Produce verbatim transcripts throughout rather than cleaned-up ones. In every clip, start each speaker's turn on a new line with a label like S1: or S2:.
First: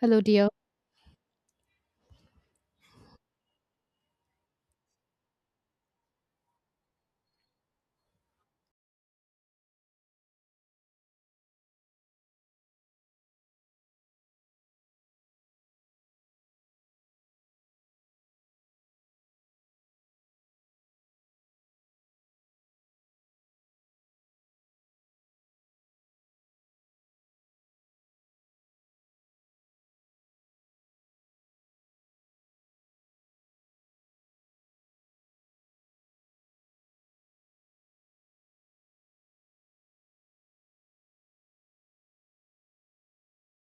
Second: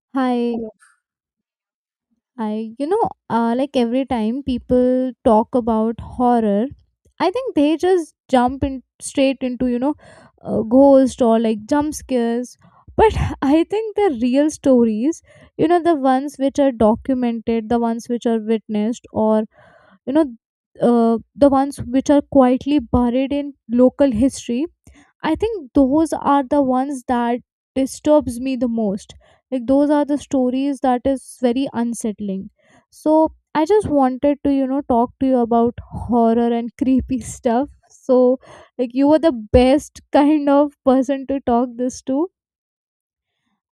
S1: Hello, dear.
S2: Hi, hello. I, you know, uh, like every time people talk about horror, I think they just jump in straight into, you know, uh, ghost or like jump scares. But I think the real stories, you know, the ones which are documented, the ones which are witnessed, or, you know, uh, the ones which are quietly buried in local history, I think those are the ones that disturbs me the most. Like those are the stories that is very unsettling. So I just wanted to, you know, talk to you about horror and creepy stuff. So like you were the best kind of person to talk this to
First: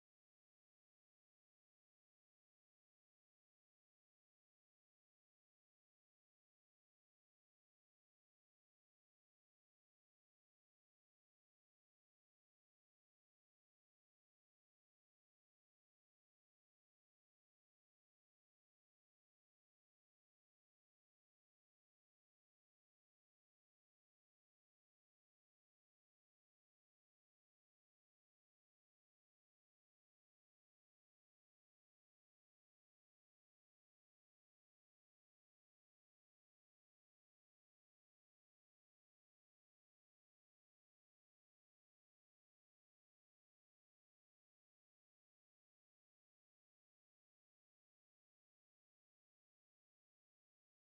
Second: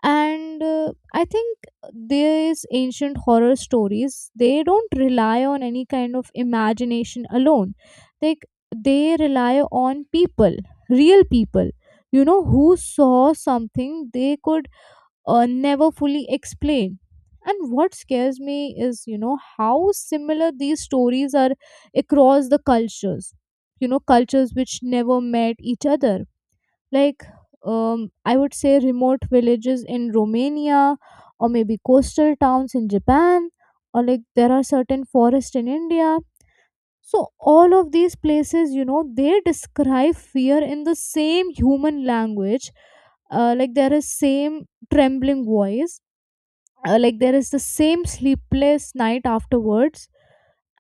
S2: and uh, I think these ancient horror stories, they don't rely on any kind of imagination alone, like they rely on people, real people, you know, who saw something they could uh, never fully explain. And what scares me is, you know, how similar these stories are across the cultures, you know, cultures which never met each other. Like, um, I would say remote villages in Romania, or maybe coastal towns in Japan, or like there are certain forests in India. So all of these places, you know, they describe fear in the same human language. Uh, like there is same trembling voice. Uh, like there is the same sleepless night afterwards.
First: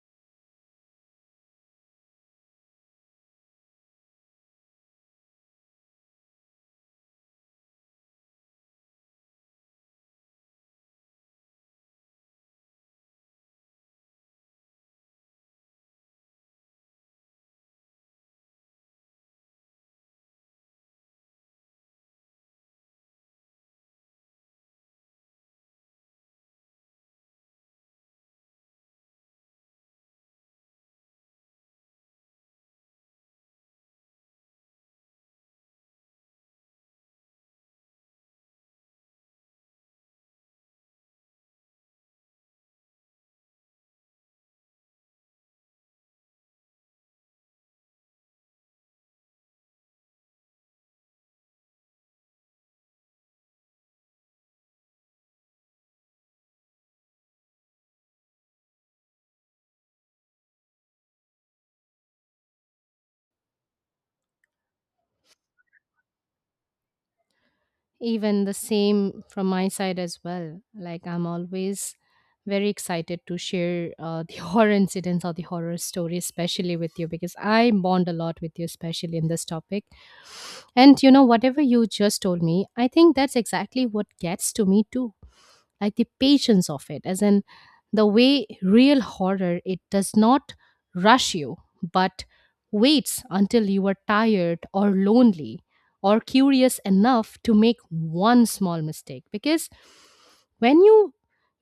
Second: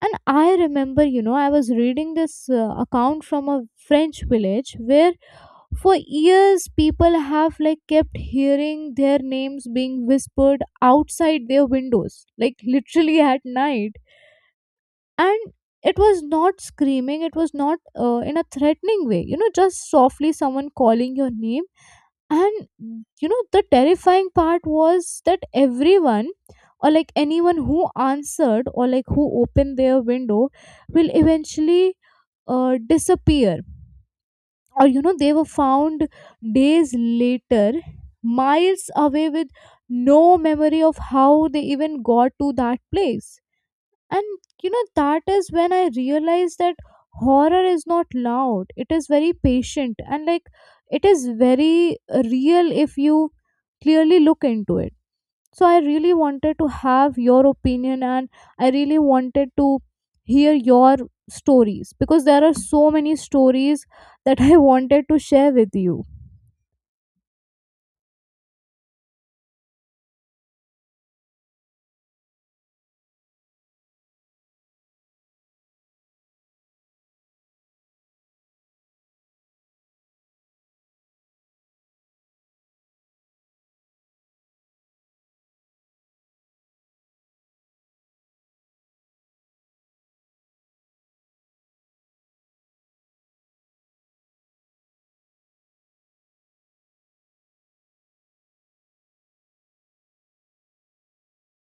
S2: And I remember, you know, I was reading this uh, account from a French village where for years, people have like kept hearing their names being whispered outside their windows, like literally at night. And it was not screaming, it was not uh, in a threatening way, you know, just softly someone calling your name. And you know, the terrifying part was that everyone, or like anyone who answered or like who opened their window, will eventually uh, disappear, or you know, they were found days later miles away with no memory of how they even got to that place. And you know, that is when I realized that horror is not loud, it is very patient, and like it is very real if you clearly look into it. So I really wanted to have your opinion, and I really wanted to hear your stories, because there are so many stories that I wanted to share with you.
S1: Even the same from my side as well. Like, I'm always very excited to share uh, the horror incidents or the horror stories, especially with you, because I bond a lot with you, especially in this topic. And you know, whatever you just told me, I think that's exactly what gets to me too. Like the patience of it, as in the way real horror, it does not rush you, but waits until you are tired or lonely or curious enough to make one small mistake. Because when you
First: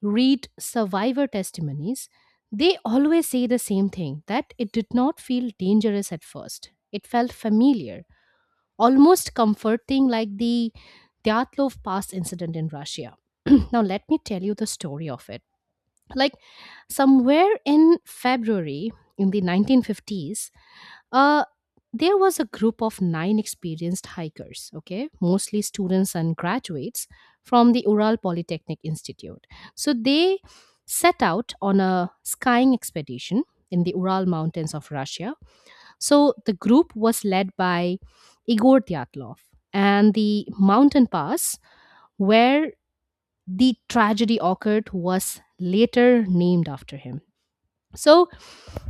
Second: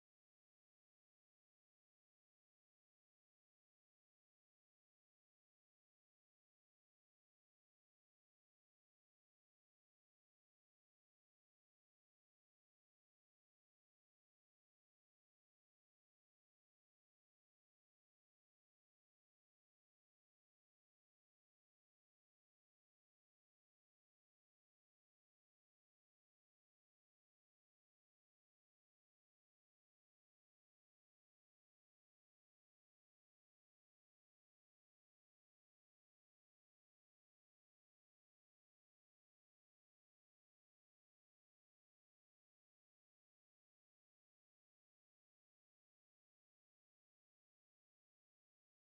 S1: read survivor testimonies, they always say the same thing: that it did not feel dangerous at first, it felt familiar, almost comforting. Like the Dyatlov Pass incident in Russia. Now, let me tell you the story of it. Like, somewhere in February in the nineteen fifties, uh, there was a group of nine experienced hikers, okay, mostly students and graduates from the Ural Polytechnic Institute. So they set out on a skying expedition in the Ural Mountains of Russia. So the group was led by Igor Dyatlov, and the mountain pass where the tragedy occurred was later named after him. So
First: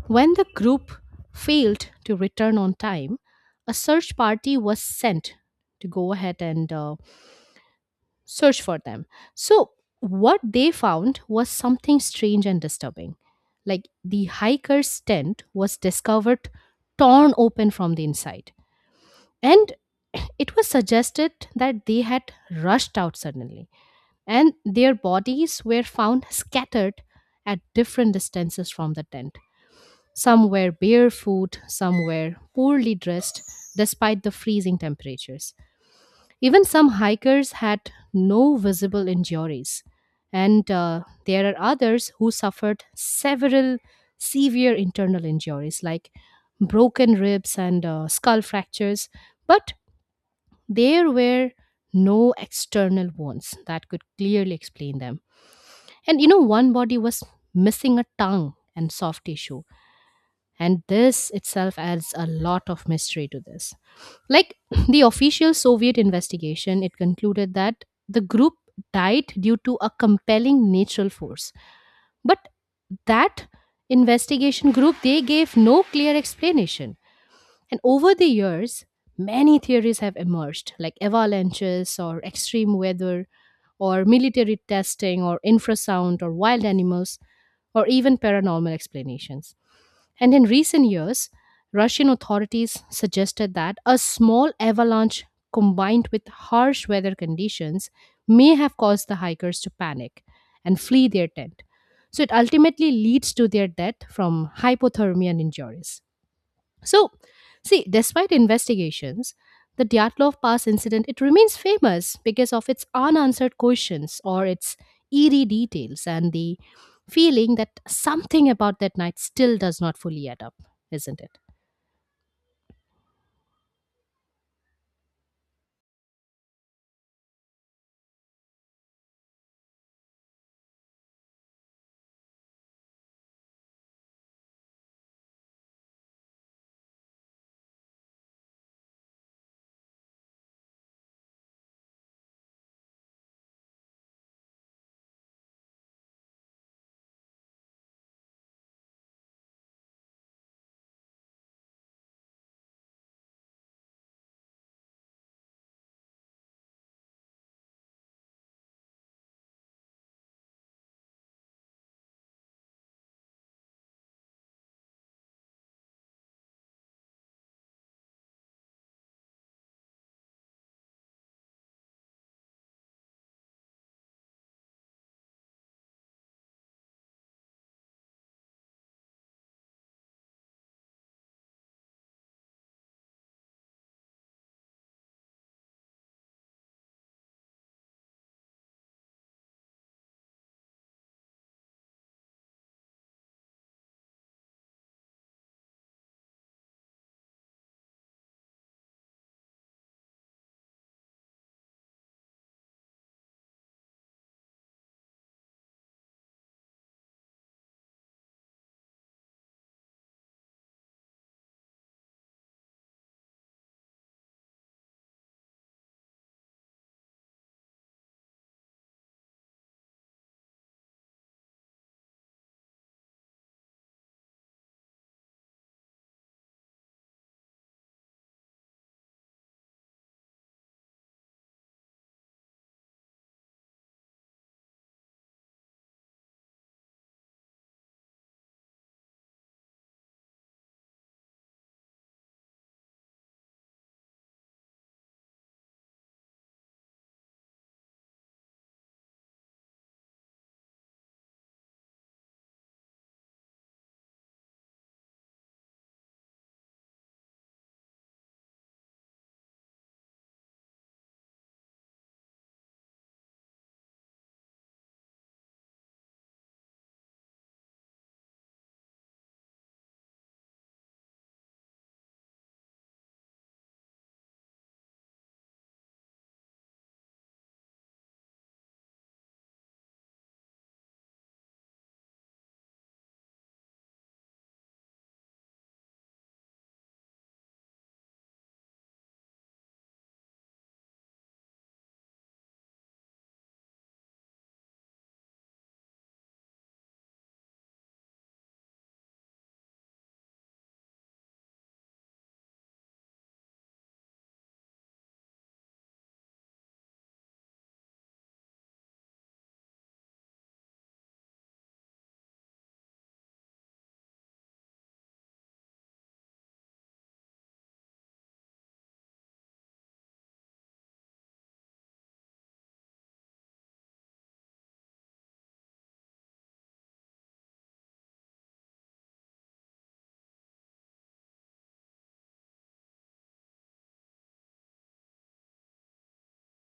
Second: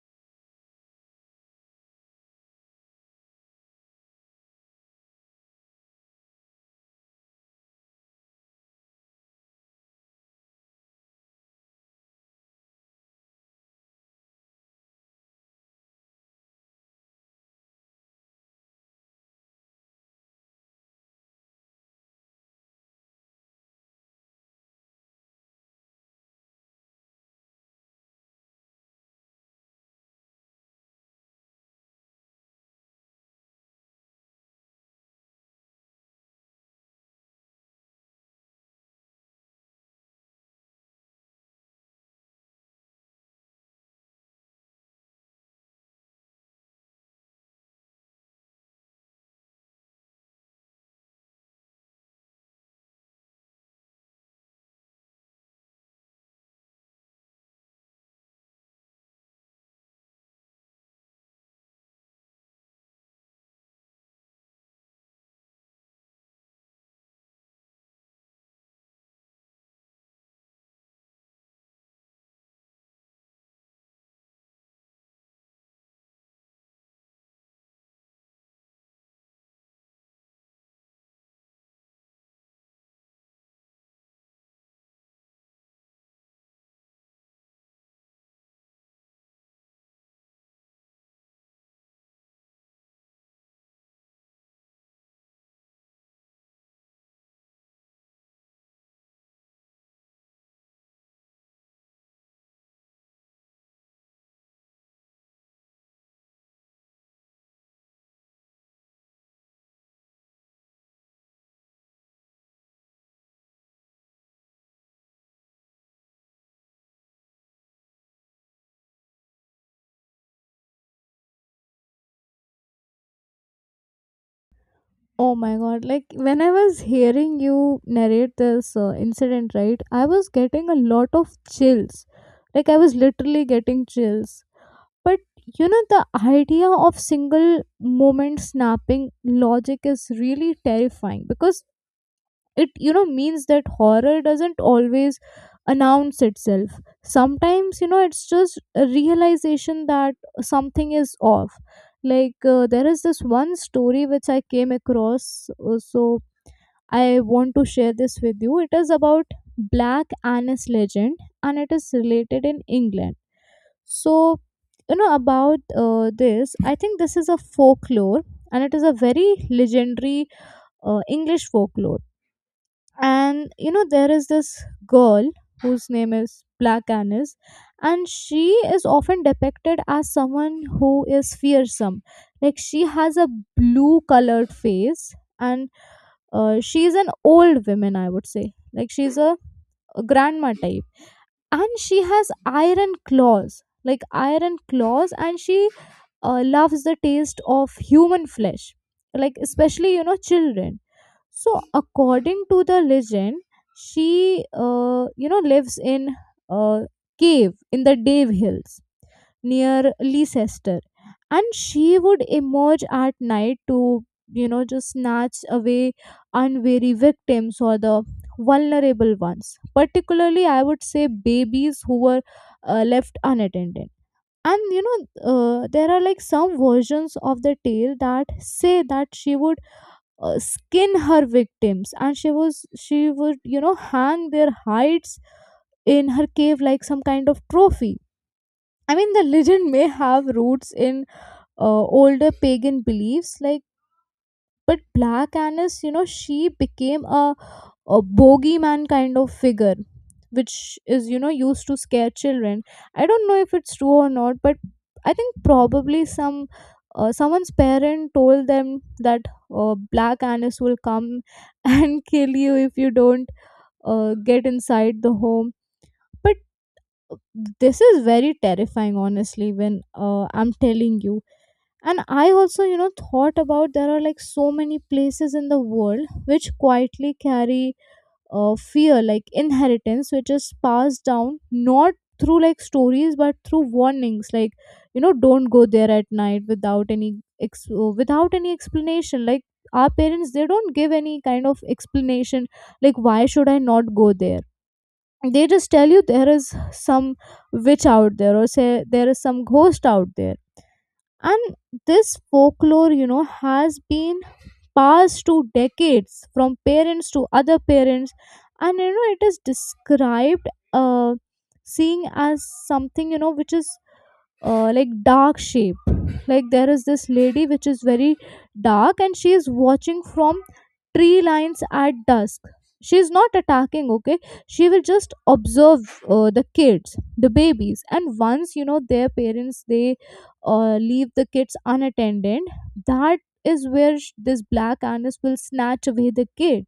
S1: when the group failed to return on time, a search party was sent to go ahead and uh, search for them. So what they found was something strange and disturbing. Like the hiker's tent was discovered torn open from the inside. And it was suggested that they had rushed out suddenly, and their bodies were found scattered at different distances from the tent. Some were barefoot, some were poorly dressed, despite the freezing temperatures. Even some hikers had no visible injuries, and uh, there are others who suffered several severe internal injuries like broken ribs and uh, skull fractures, but there were no external wounds that could clearly explain them. And you know, one body was missing a tongue and soft tissue. And this itself adds a lot of mystery to this. Like the official Soviet investigation, it concluded that the group died due to a compelling natural force. But that investigation group, they gave no clear explanation. And over the years, many theories have emerged, like avalanches or extreme weather, or military testing, or infrasound, or wild animals, or even paranormal explanations. And in recent years, Russian authorities suggested that a small avalanche combined with harsh weather conditions may have caused the hikers to panic and flee their tent. So it ultimately leads to their death from hypothermia and injuries. So, see, despite investigations, the Dyatlov Pass incident, it remains famous because of its unanswered questions or its eerie details and the feeling that something about that night still does not fully add up, isn't it?
S2: Oh my god, like when I was hearing you narrate this uh, incident, right, I was getting a lot of chills, like I was literally getting chills. But you know, the idea of single moment snapping logic is really terrifying, because it, you know, means that horror doesn't always announce itself. Sometimes, you know, it's just a realization that something is off. Like, uh, there is this one story which I came across. Uh, so I want to share this with you. It is about black anise legend, and it is related in England. So, you know about uh, this. I think this is a folklore, and it is a very legendary uh, English folklore. And you know, there is this girl whose name is Black Annis, and she is often depicted as someone who is fearsome. Like she has a blue colored face, and uh, she is an old woman, I would say. Like she's a, a grandma type. And she has iron claws, like iron claws, and she uh, loves the taste of human flesh, like especially, you know, children. So, according to the legend, she, uh, you know, lives in a cave in the Dave Hills near Leicester, and she would emerge at night to, you know, just snatch away unwary victims or the vulnerable ones. Particularly, I would say babies who were uh, left unattended. And you know, uh, there are like some versions of the tale that say that she would uh, skin her victims, and she was she would, you know, hang their hides in her cave like some kind of trophy. I mean, the legend may have roots in uh, older pagan beliefs, like, but black anise, you know, she became a a bogeyman kind of figure, which is, you know, used to scare children. I don't know if it's true or not, but I think probably some uh, someone's parent told them that uh, black anise will come and kill you if you don't uh, get inside the home. But this is very terrifying, honestly, when uh, I'm telling you. And I also, you know, thought about, there are like so many places in the world which quietly carry uh, fear, like inheritance, which is passed down not through like stories but through warnings, like, you know, don't go there at night without any ex- uh, without any explanation. Like our parents, they don't give any kind of explanation, like why should I not go there. They just tell you there is some witch out there, or say there is some ghost out there. And this folklore, you know, has been passed to decades from parents to other parents. And you know, it is described uh, seeing as something, you know, which is uh, like dark shape. Like there is this lady which is very dark, and she is watching from tree lines at dusk. She is not attacking, okay. She will just observe uh, the kids, the babies, and once, you know, their parents, they uh, leave the kids unattended, that is where sh- this black anise will snatch away the kid.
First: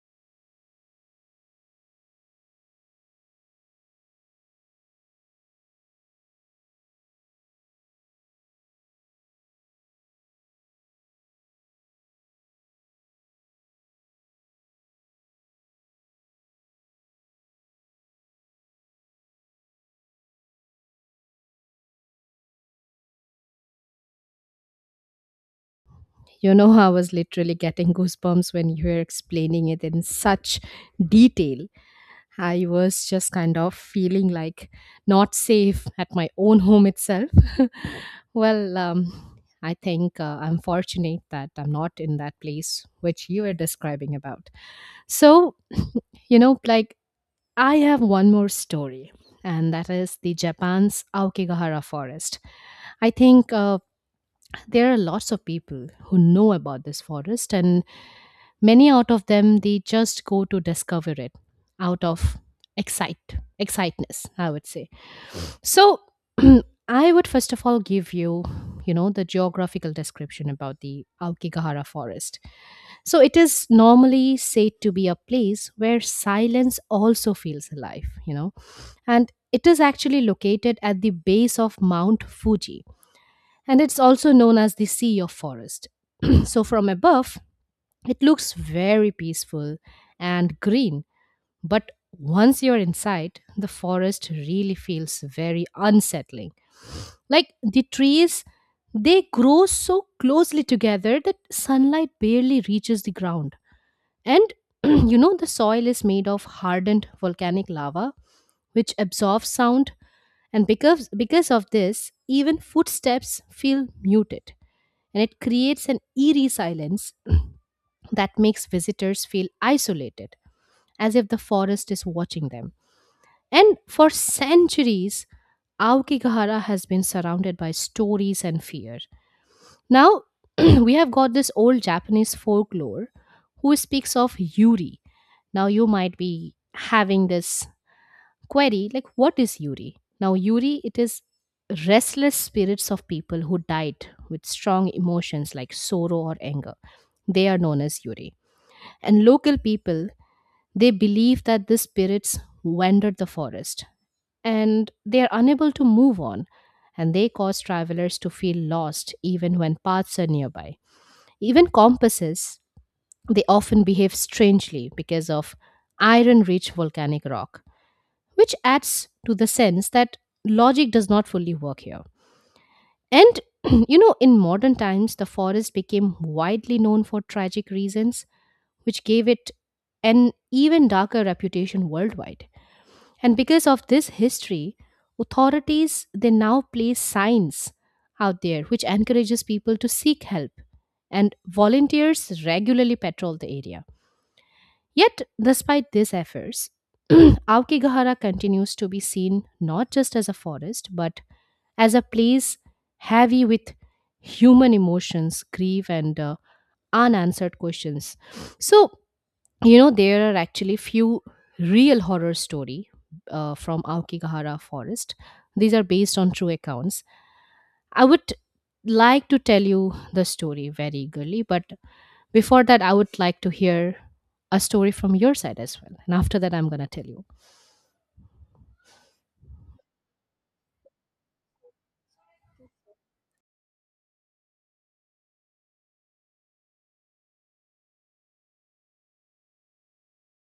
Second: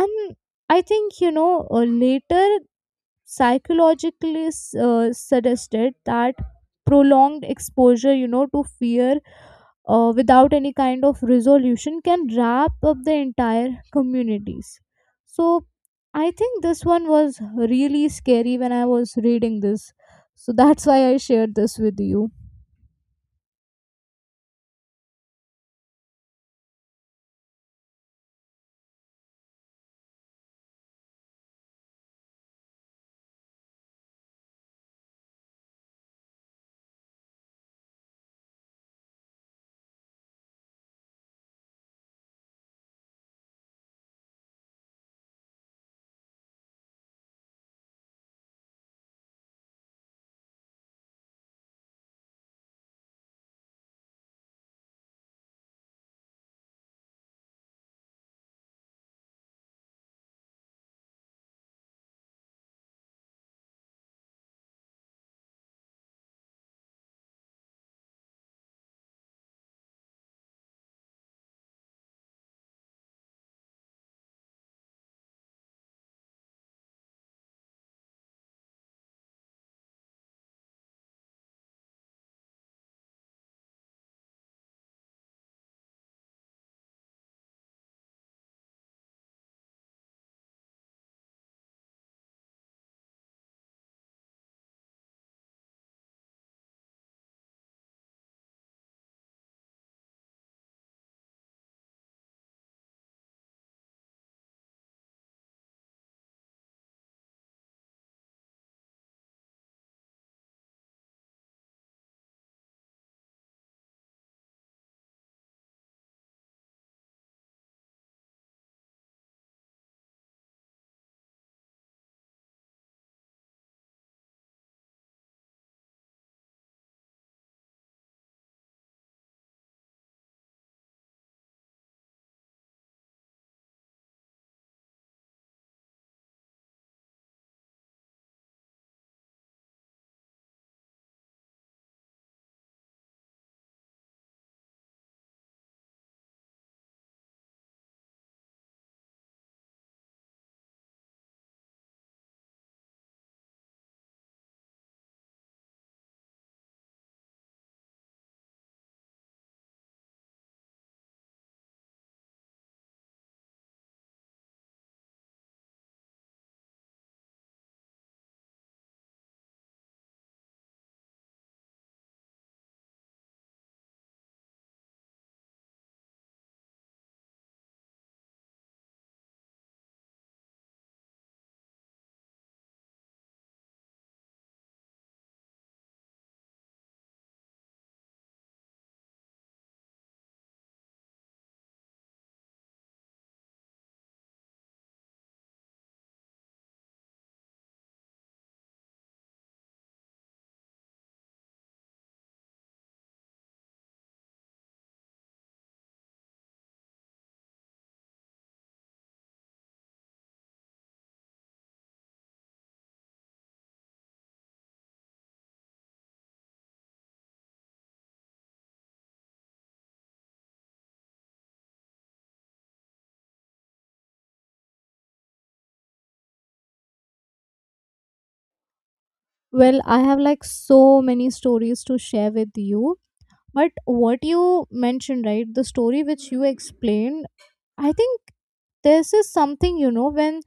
S2: And I think, you know, uh, later psychologically s- uh, suggested that prolonged exposure, you know, to fear uh, without any kind of resolution can wrap up the entire communities. So I think this one was really scary when I was reading this. So that's why I shared this with you.
S1: You know, I was literally getting goosebumps when you were explaining it in such detail. I was just kind of feeling like not safe at my own home itself. Well, um, I think uh, I'm fortunate that I'm not in that place which you were describing about. So, you know, like, I have one more story, and that is the Japan's Aokigahara forest. I think uh, there are lots of people who know about this forest, and many out of them, they just go to discover it out of excite exciteness, I would say. So I would first of all give you, you know, the geographical description about the Aokigahara forest. So it is normally said to be a place where silence also feels alive, you know. And it is actually located at the base of Mount Fuji, and it's also known as the Sea of Forest. So, from above, it looks very peaceful and green, but once you're inside, the forest really feels very unsettling. Like the trees, they grow so closely together that sunlight barely reaches the ground. And you know, the soil is made of hardened volcanic lava, which absorbs sound. And because because of this, even footsteps feel muted, and it creates an eerie silence that makes visitors feel isolated, as if the forest is watching them. And for centuries, Aokigahara has been surrounded by stories and fear. Now, we have got this old Japanese folklore who speaks of Yuri. Now, you might be having this query, like, what is Yuri? Now, Yuri, it is restless spirits of people who died with strong emotions like sorrow or anger. They are known as Yuri. And local people, they believe that the spirits wandered the forest and they are unable to move on, and they cause travelers to feel lost even when paths are nearby. Even compasses, they often behave strangely because of iron rich volcanic rock, which adds to the sense that logic does not fully work here. And you know, in modern times, the forest became widely known for tragic reasons, which gave it an even darker reputation worldwide. And because of this history, authorities, they now place signs out there which encourages people to seek help, and volunteers regularly patrol the area. Yet, despite these efforts, Aokigahara continues to be seen not just as a forest, but as a place heavy with human emotions, grief, and uh, unanswered questions. So, you know, there are actually few real horror story uh, from Aokigahara forest. These are based on true accounts. I would like to tell you the story very eagerly, but before that, I would like to hear a story from your side as well. And after that, I'm going to tell you.
S2: Well, I have like so many stories to share with you. But what you mentioned, right, the story which you explained, I think this is something, you know, when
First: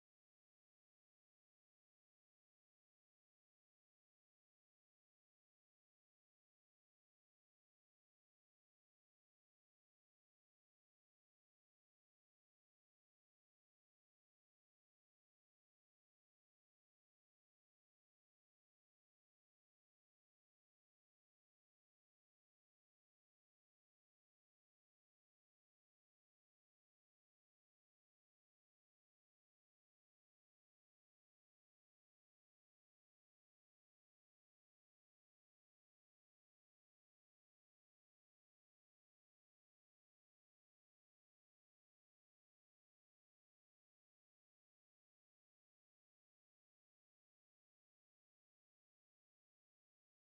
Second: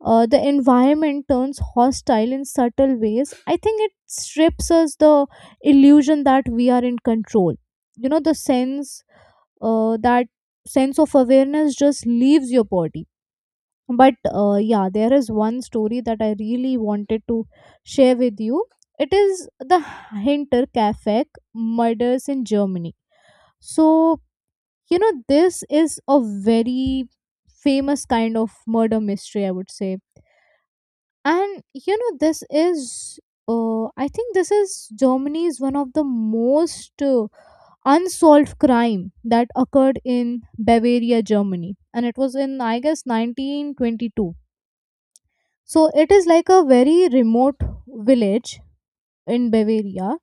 S2: uh, the environment turns hostile in subtle ways, I think it strips us the illusion that we are in control. You know, the sense, uh, that sense of awareness just leaves your body. But uh, yeah, there is one story that I really wanted to share with you. It is the Hinterkaifeck murders in Germany. So, you know, this is a very famous kind of murder mystery, I would say. And you know, this is, uh, I think this is Germany's one of the most uh, unsolved crime that occurred in Bavaria, Germany, and it was in, I guess, nineteen twenty-two. So it is like a very remote village in Bavaria.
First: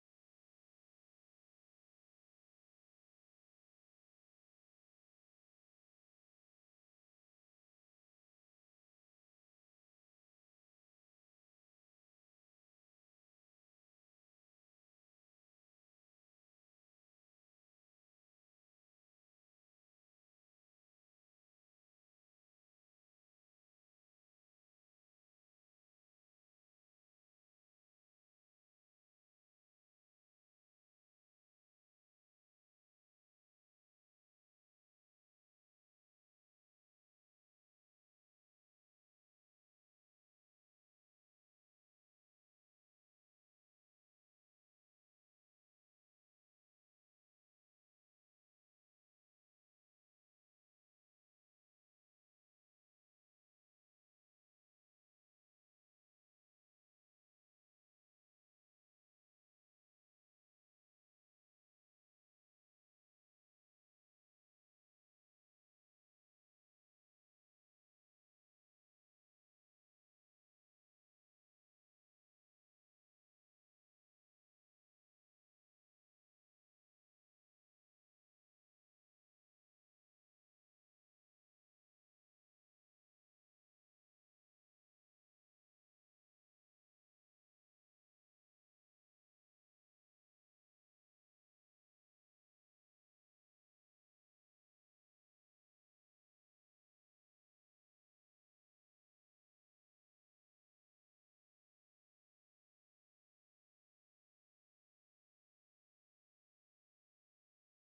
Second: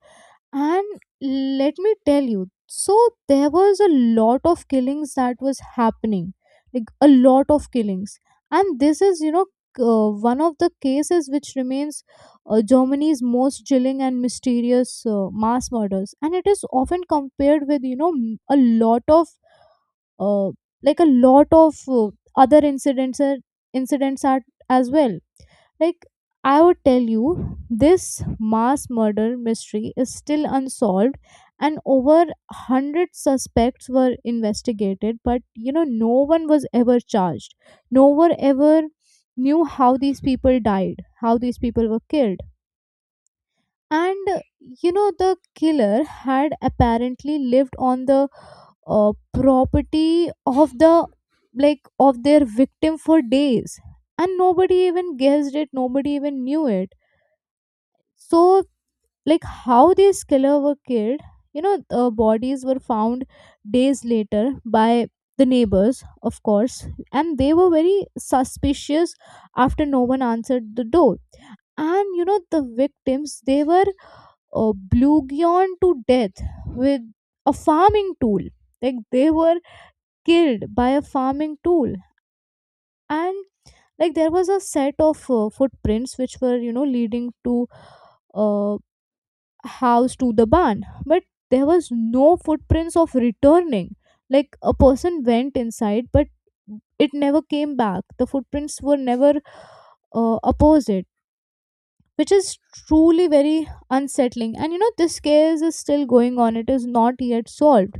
S2: And let me tell you, so there was a lot of killings that was happening, like a lot of killings. And this is, you know, uh, one of the cases which remains uh, Germany's most chilling and mysterious uh, mass murders. And it is often compared with, you know, m- a lot of, uh, like a lot of uh, other incidents, uh, incidents are, as well. Like, I would tell you, this mass murder mystery is still unsolved, and over one hundred suspects were investigated, but you know, no one was ever charged. No one ever knew how these people died, how these people were killed. And uh, you know, the killer had apparently lived on the uh, property of the, like, of their victim for days, and nobody even guessed it, nobody even knew it. So like how these killer were killed, you know, uh, bodies were found days later by the neighbors, of course, and they were very suspicious after no one answered the door. And you know, the victims, they were uh, bludgeoned to death with a farming tool. Like they were killed by a farming tool. And like there was a set of uh, footprints which were, you know, leading to uh, house to the barn, but there was no footprints of returning. Like a person went inside, but it never came back. The footprints were never uh, opposite, which is truly very unsettling. And you know, this case is still going on, it is not yet solved.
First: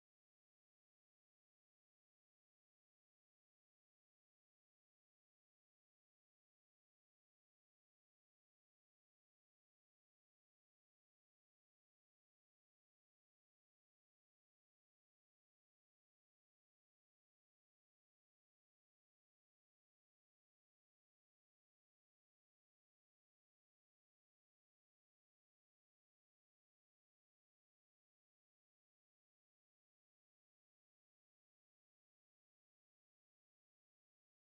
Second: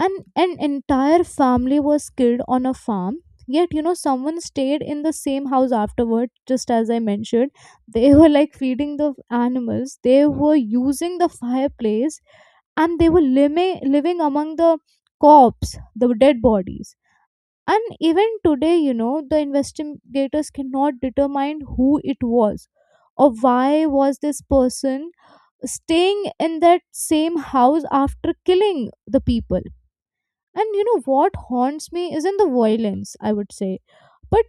S2: And an entire family was killed on a farm. Yet, you know, someone stayed in the same house afterward, just as I mentioned. They were like feeding the animals, they were using the fireplace, and they were living living among the corpse, the dead bodies. And even today, you know, the investigators cannot determine who it was or why was this person staying in that same house after killing the people. And you know what haunts me isn't the violence, I would say, but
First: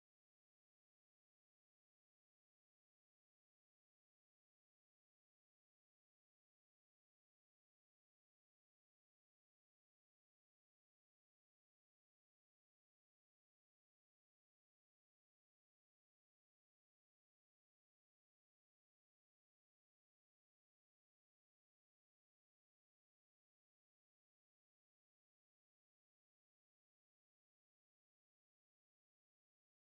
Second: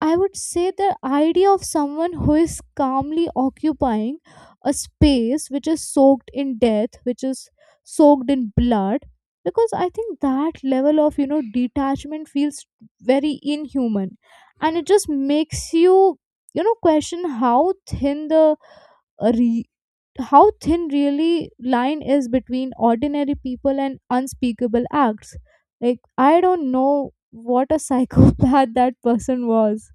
S2: I would say the idea of someone who is calmly occupying a space which is soaked in death, which is soaked in blood. Because I think that level of, you know, detachment feels very inhuman. And it just makes you, you know, question how thin the uh, re- how thin really line is between ordinary people and unspeakable acts. Like I don't know what a psychopath that person was.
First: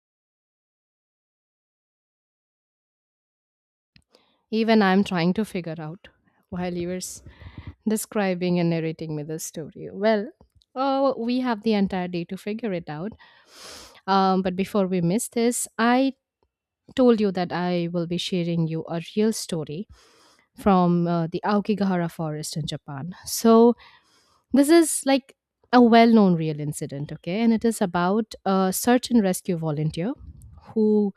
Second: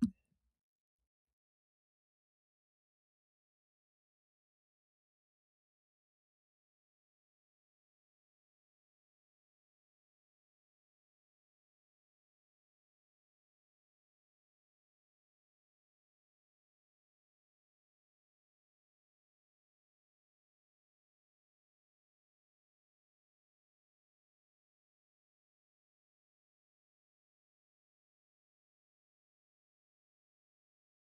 S1: Even I'm trying to figure out while you were s- describing and narrating me this story. Well, oh, we have the entire day to figure it out. Um, but before we miss this, I told you that I will be sharing you a real story from uh, the Aokigahara forest in Japan. So this is like a well-known real incident, okay? And it is about a search and rescue volunteer who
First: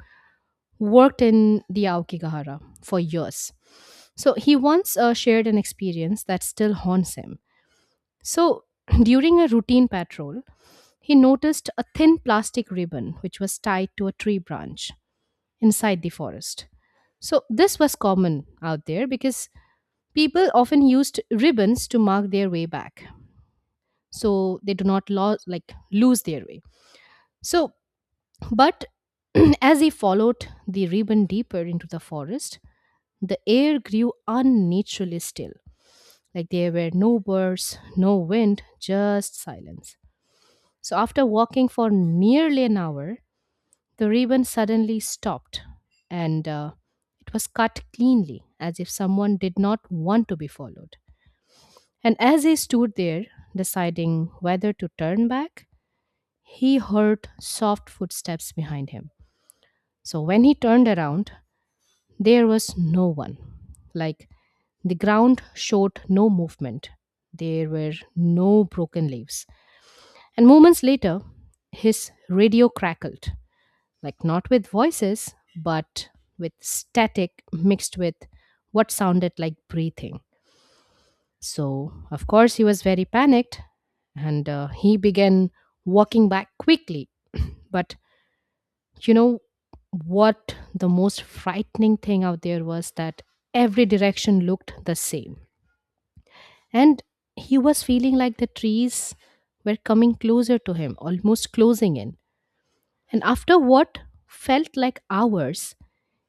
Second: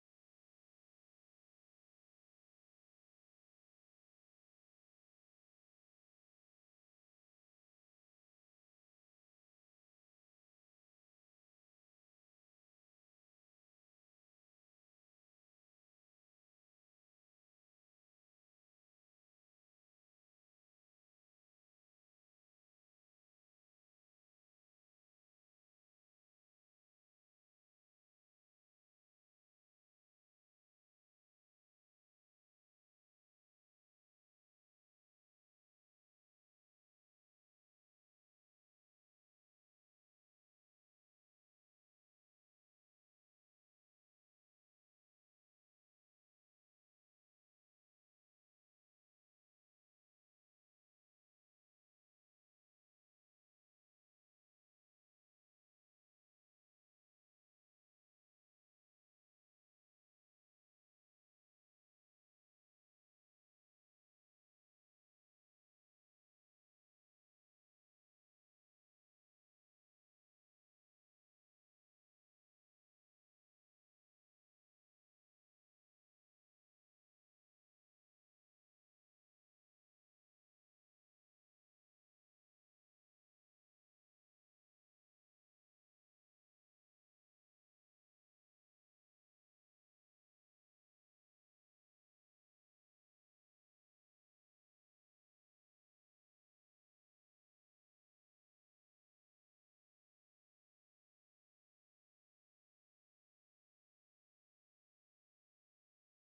S1: worked in the Aokigahara for years. So he once uh, shared an experience that still haunts him. So during a routine patrol, he noticed a thin plastic ribbon which was tied to a tree branch inside the forest. So, this was common out there because people often used ribbons to mark their way back. So, they do not lo- like, lose their way. So, but as he followed the ribbon deeper into the forest, the air grew unnaturally still. Like, there were no birds, no wind, just silence. So, after walking for nearly an hour, the ribbon suddenly stopped, and uh, it was cut cleanly, as if someone did not want to be followed. And as he stood there, deciding whether to turn back, he heard soft footsteps behind him. So when he turned around, there was no one. Like, the ground showed no movement. There were no broken leaves. And moments later, his radio crackled, like, not with voices, but with static mixed with what sounded like breathing. So, of course, he was very panicked, and uh, he began walking back quickly. But you know what? The most frightening thing out there was that every direction looked the same. And he was feeling like the trees were coming closer to him, almost closing in. And after what felt like hours,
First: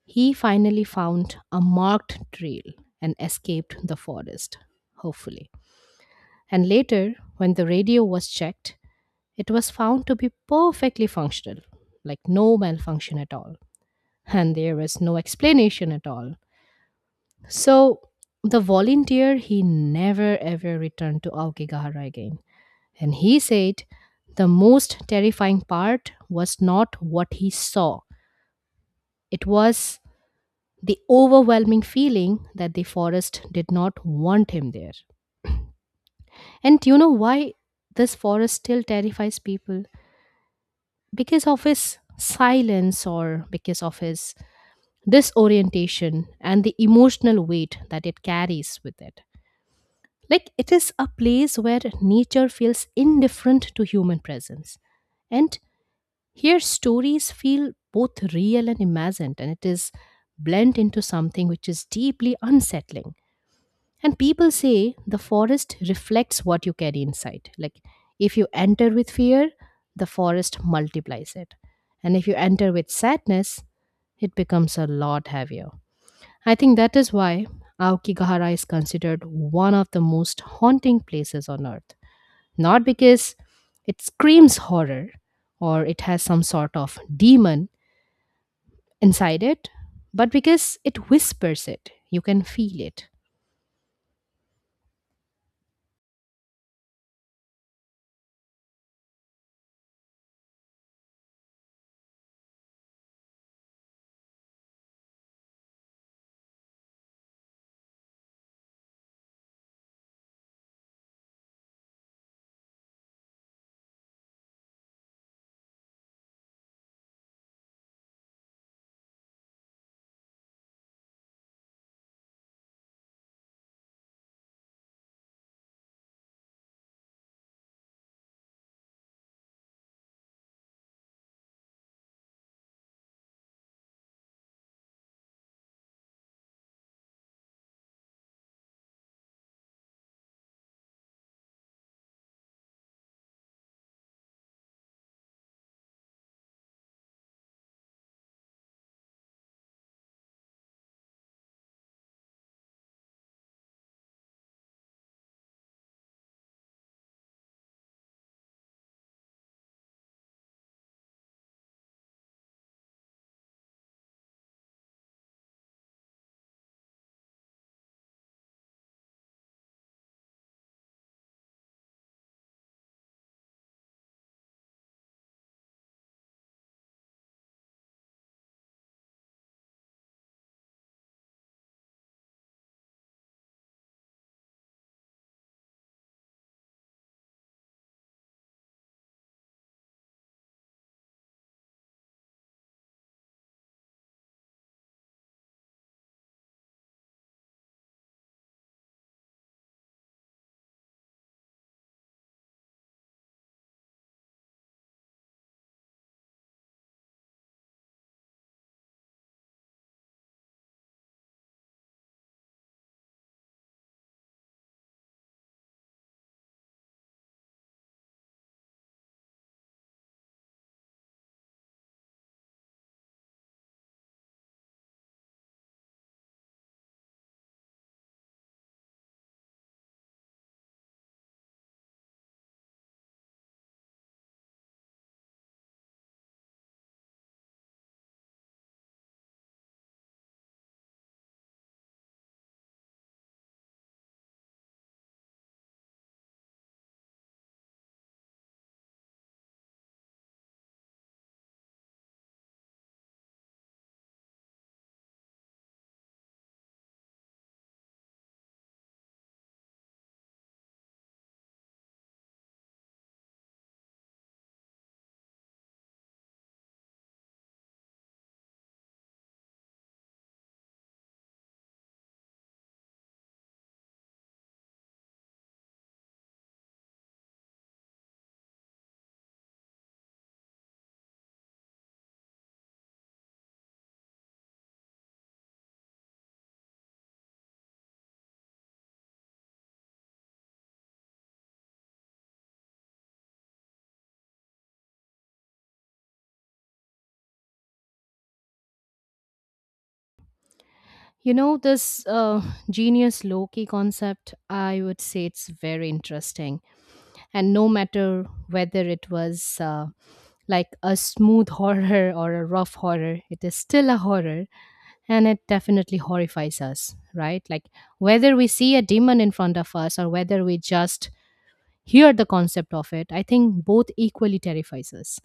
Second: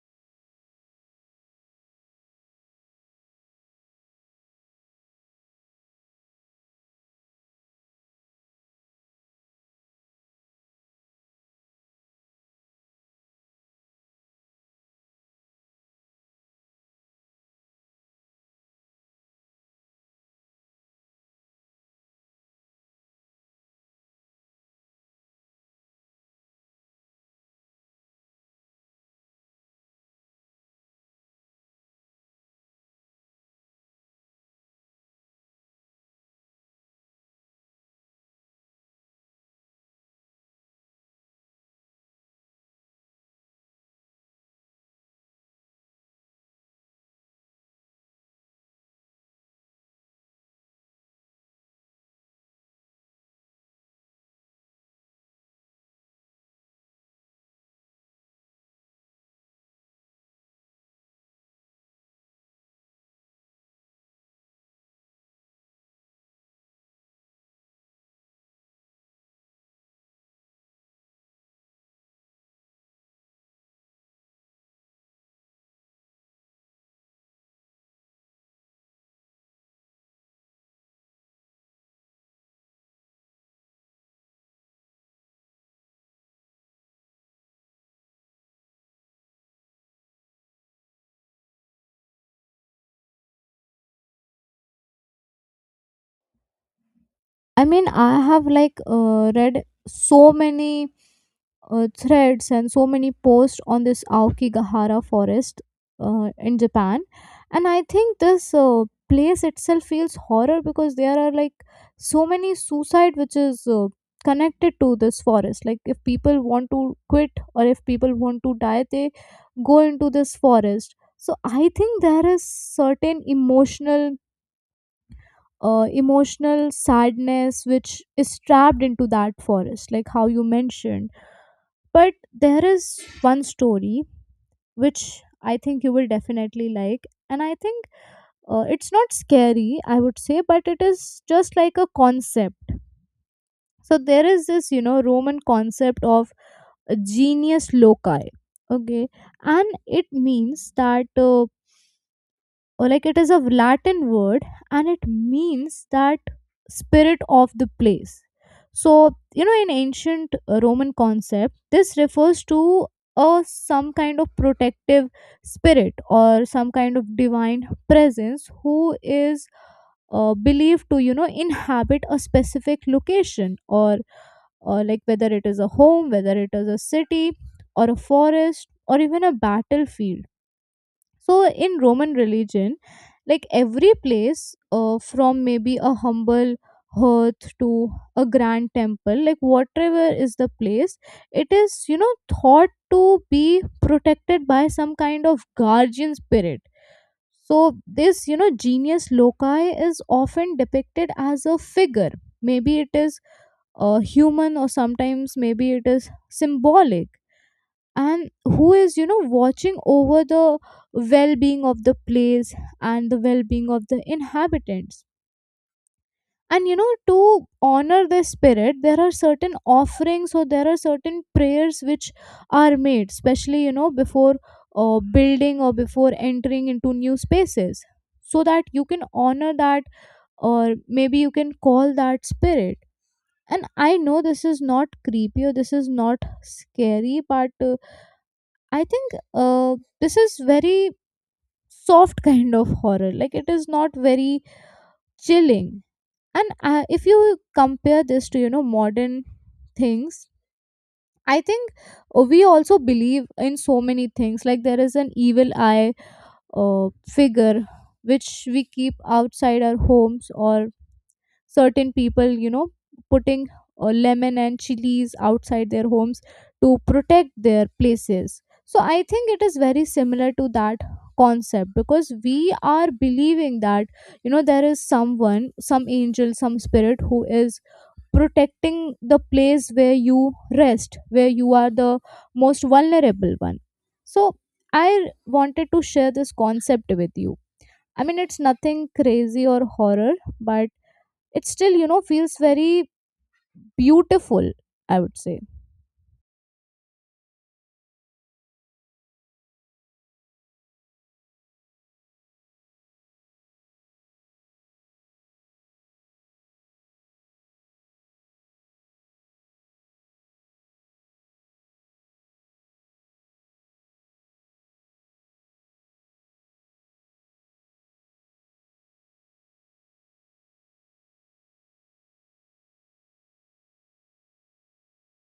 S1: he finally found a marked trail and escaped the forest, hopefully. And later, when the radio was checked, it was found to be perfectly functional, like no malfunction at all. And there was no explanation at all. So, the volunteer, he never ever returned to Aokigahara again. And he said the most terrifying part was not what he saw, it was the overwhelming feeling that the forest did not want him there. And do you know why this forest still terrifies people? Because of his silence, or because of his disorientation and the emotional weight that it carries with it. Like, it is a place where nature feels indifferent to human presence. And here stories feel both real and imagined, and it is blent into something which is deeply unsettling. And people say the forest reflects what you carry inside. Like, if you enter with fear, the forest multiplies it. And if you enter with sadness, it becomes a lot heavier. I think that is why Aokigahara is considered one of the most haunting places on earth. Not because it screams horror or it has some sort of demon inside it, but because it whispers it. You can feel it.
S2: I mean, I have like uh, read so many uh, threads and so many posts on this Aokigahara forest uh, in Japan, and I think this uh, place itself feels horror because there are like so many suicide which is uh, connected to this forest. Like if people want to quit or if people want to die, they go into this forest. So I think there is certain emotional uh, emotional sadness which is trapped into that forest, like how you mentioned. But there is one story which I think you will definitely like, and I think uh, it's not scary, I would say, but it is just like a concept. So there is this, you know, Roman concept of genius loci. Okay, and it means that uh, or like it is a Latin word and it means that spirit of the place. So you know, in ancient uh, Roman concept, this refers to a some kind of protective spirit or some kind of divine presence who is uh, believed to, you know, inhabit a specific location, or or like whether it is a home, whether it is a city or a forest or even a battlefield. So in Roman religion, like every place, uh, from maybe a humble hearth to a grand temple, like whatever is the place it is, you know, thought to be protected by some kind of guardian spirit. So this, you know, genius loci is often depicted as a figure, maybe it is uh, human, or sometimes maybe it is symbolic, and who is, you know, watching over the well-being of the place and the well-being of the inhabitants. And you know, to honor the spirit, there are certain offerings or there are certain prayers which are made, especially you know, before uh, building or before entering into new spaces, so that you can honor that, or maybe you can call that spirit. And I know this is not creepy or this is not scary, but uh, I think uh, this is very soft kind of horror. Like it is not very chilling. And uh, if you compare this to, you know, modern things, I think uh, we also believe in so many things. Like there is an evil eye uh, figure which we keep outside our homes, or certain people, you know, putting uh, lemon and chilies outside their homes to protect their places. So I think it is very similar to that concept, because we are believing that, you know, there is someone, some angel, some spirit who is protecting the place where you rest, where you are the most vulnerable one. So I wanted to share this concept with you. I mean, it's nothing crazy or horror, but it still, you know, feels very beautiful, I would say.
S1: You know, this uh, genius Loki concept, I would say it's very interesting. And no matter whether it was uh, like a smooth horror or a rough horror, it is still a horror, and it definitely horrifies us, right? Like, whether we see a demon in front of us or whether we just hear the concept of it, I think both equally terrifies us.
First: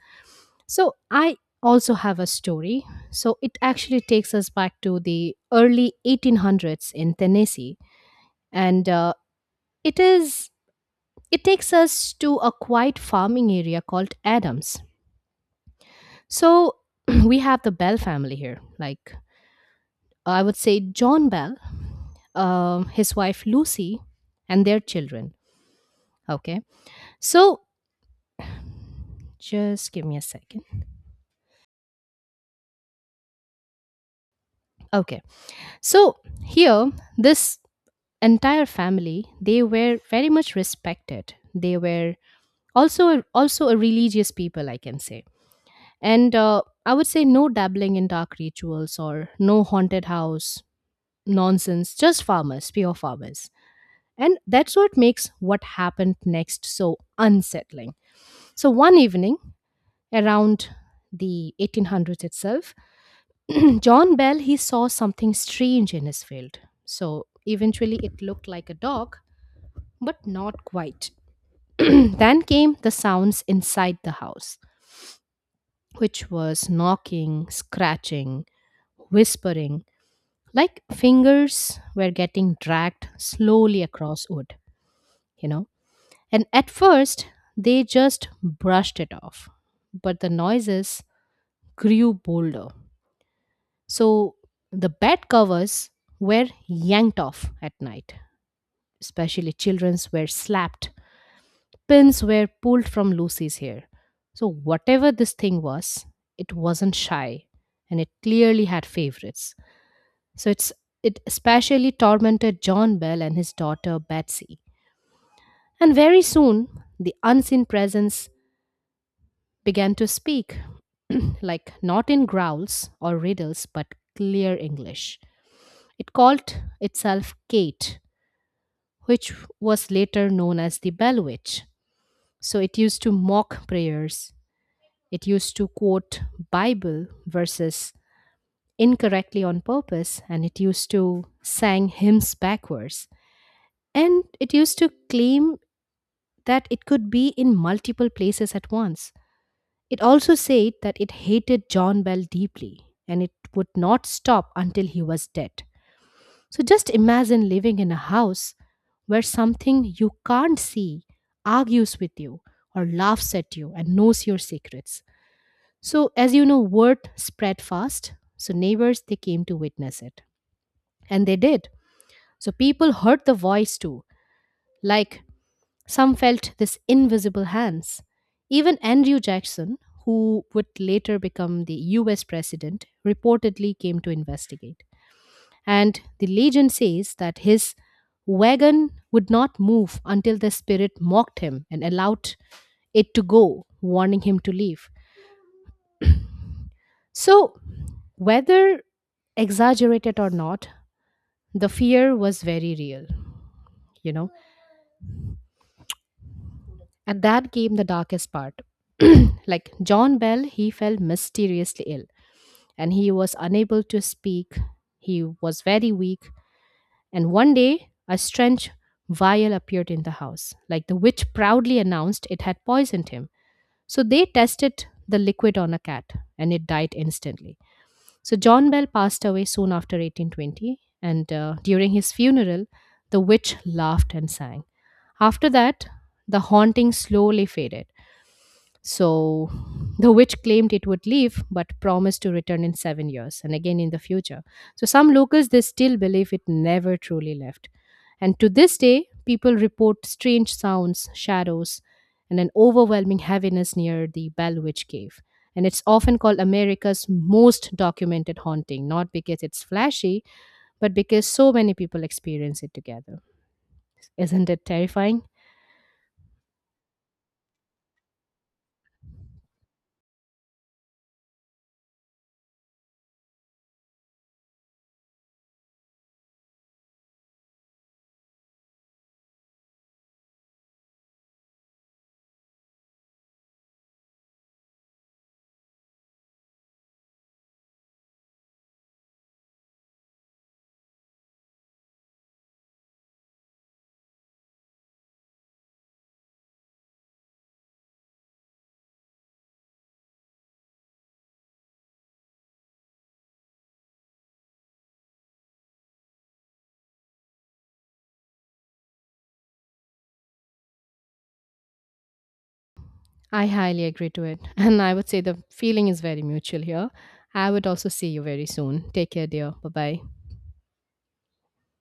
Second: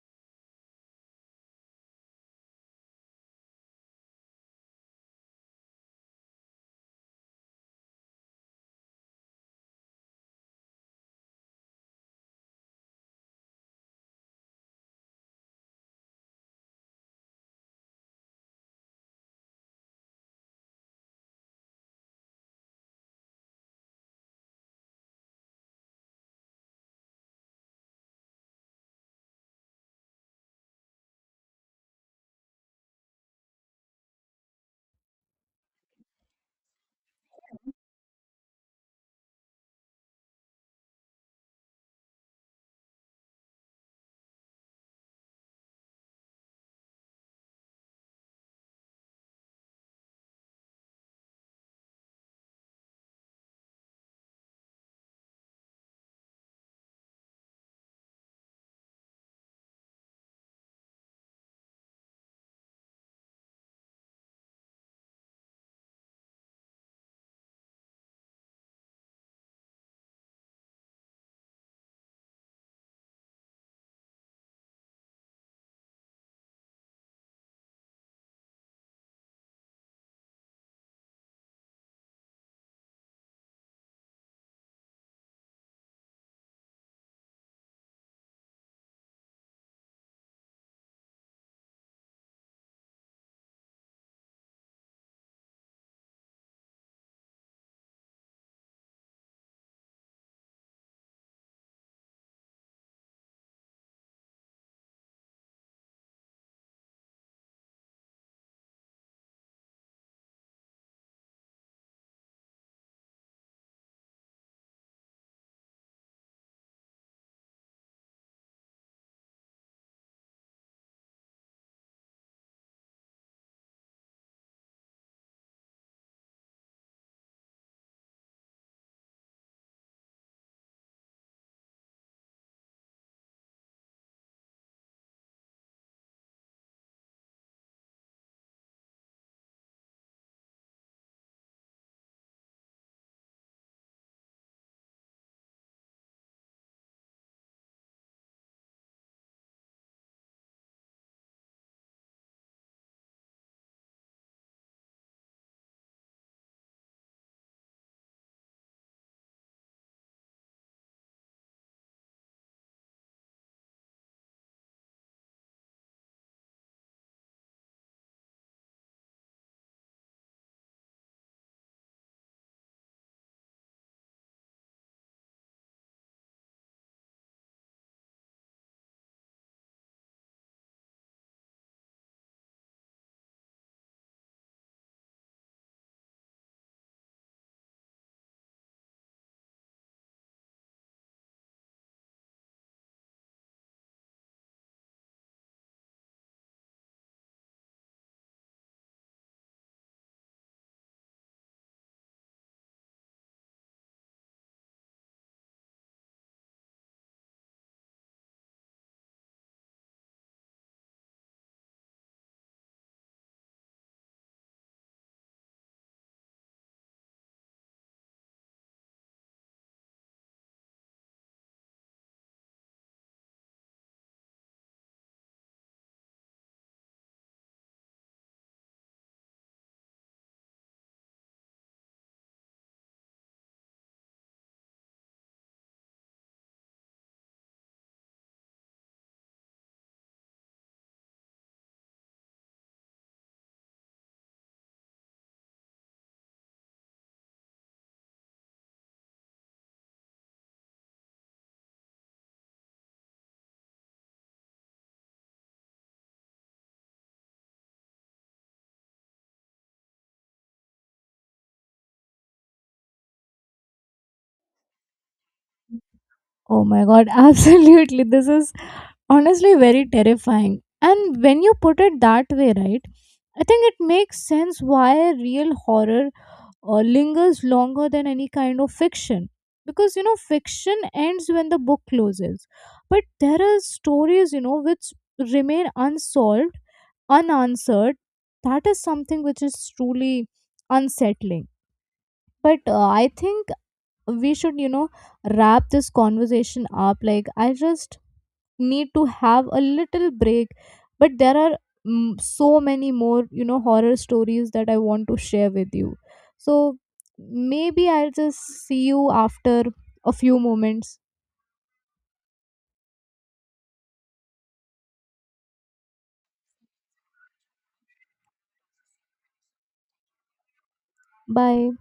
S1: So I also have a story. So it actually takes us back to the early eighteen hundreds in Tennessee and uh, it is it takes us to a quiet farming area called Adams. So we have the Bell family here. Like, I would say John Bell, um, his wife Lucy, and their children. Okay, so just give me a second. Okay, so here this entire family, they were very much respected. They were also also a religious people, I can say. And uh, I would say no dabbling in dark rituals or no haunted house nonsense, just farmers, pure farmers. And that's what makes what happened next so unsettling. So one evening, around the eighteen hundreds itself, John Bell, he saw something strange in his field. So eventually it looked like a dog, but not quite. then came the sounds inside the house, which was knocking, scratching, whispering, like fingers were getting dragged slowly across wood, you know. And at first, they just brushed it off. But the noises grew bolder. So the bed covers were yanked off at night, especially children's, were slapped. Pins were pulled from Lucy's hair. So, whatever this thing was, it wasn't shy, and it clearly had favorites. So it's it especially tormented John Bell and his daughter Betsy. And very soon the unseen presence began to speak, like not in growls or riddles, but clear English. It called itself Kate, which was later known as the Bell Witch. So it used to mock prayers. It used to quote Bible verses incorrectly on purpose, and it used to sang hymns backwards. And it used to claim that it could be in multiple places at once. It also said that it hated John Bell deeply and it would not stop until he was dead. So just imagine living in a house where something you can't see argues with you or laughs at you and knows your secrets. So as you know, word spread fast. So neighbors, they came to witness it. And they did. So people heard the voice too. Like, some felt this invisible hands. Even Andrew Jackson, who would later become the U S president, reportedly came to investigate. And the legend says that his wagon would not move until the spirit mocked him and allowed it to go, warning him to leave. So, whether exaggerated or not, the fear was very real, you know. And that came the darkest part. like, John Bell, he fell mysteriously ill and he was unable to speak. He was very weak. And one day, a strange vial appeared in the house. Like, the witch proudly announced it had poisoned him. So they tested the liquid on a cat and it died instantly. So John Bell passed away soon after eighteen twenty. And uh, During his funeral, the witch laughed and sang. After that, the haunting slowly faded. So the witch claimed it would leave but promised to return in seven years and again in the future. So some locals, they still believe it never truly left. And to this day, people report strange sounds, shadows, and an overwhelming heaviness near the Bell Witch Cave. And it's often called America's most documented haunting, not because it's flashy, but because so many people experience it together. Isn't it terrifying?
S2: Oh my god, absolutely, this is honestly very terrifying. And when you put it that way, right, I think it makes sense why real horror uh, lingers longer than any kind of fiction, because you know, fiction ends when the book closes, but there are stories, you know, which remain unsolved, unanswered. That is something which is truly unsettling. But uh, I think we should, you know, wrap this conversation up. Like, I just need to have a little break, but there are mm, so many more, you know, horror stories that I want to share with you. So maybe I'll just see you after a few moments.
S1: I highly agree to it. And I would say the feeling is very mutual here. I would also see you very soon. Take care, dear. Bye bye.
S2: Bye.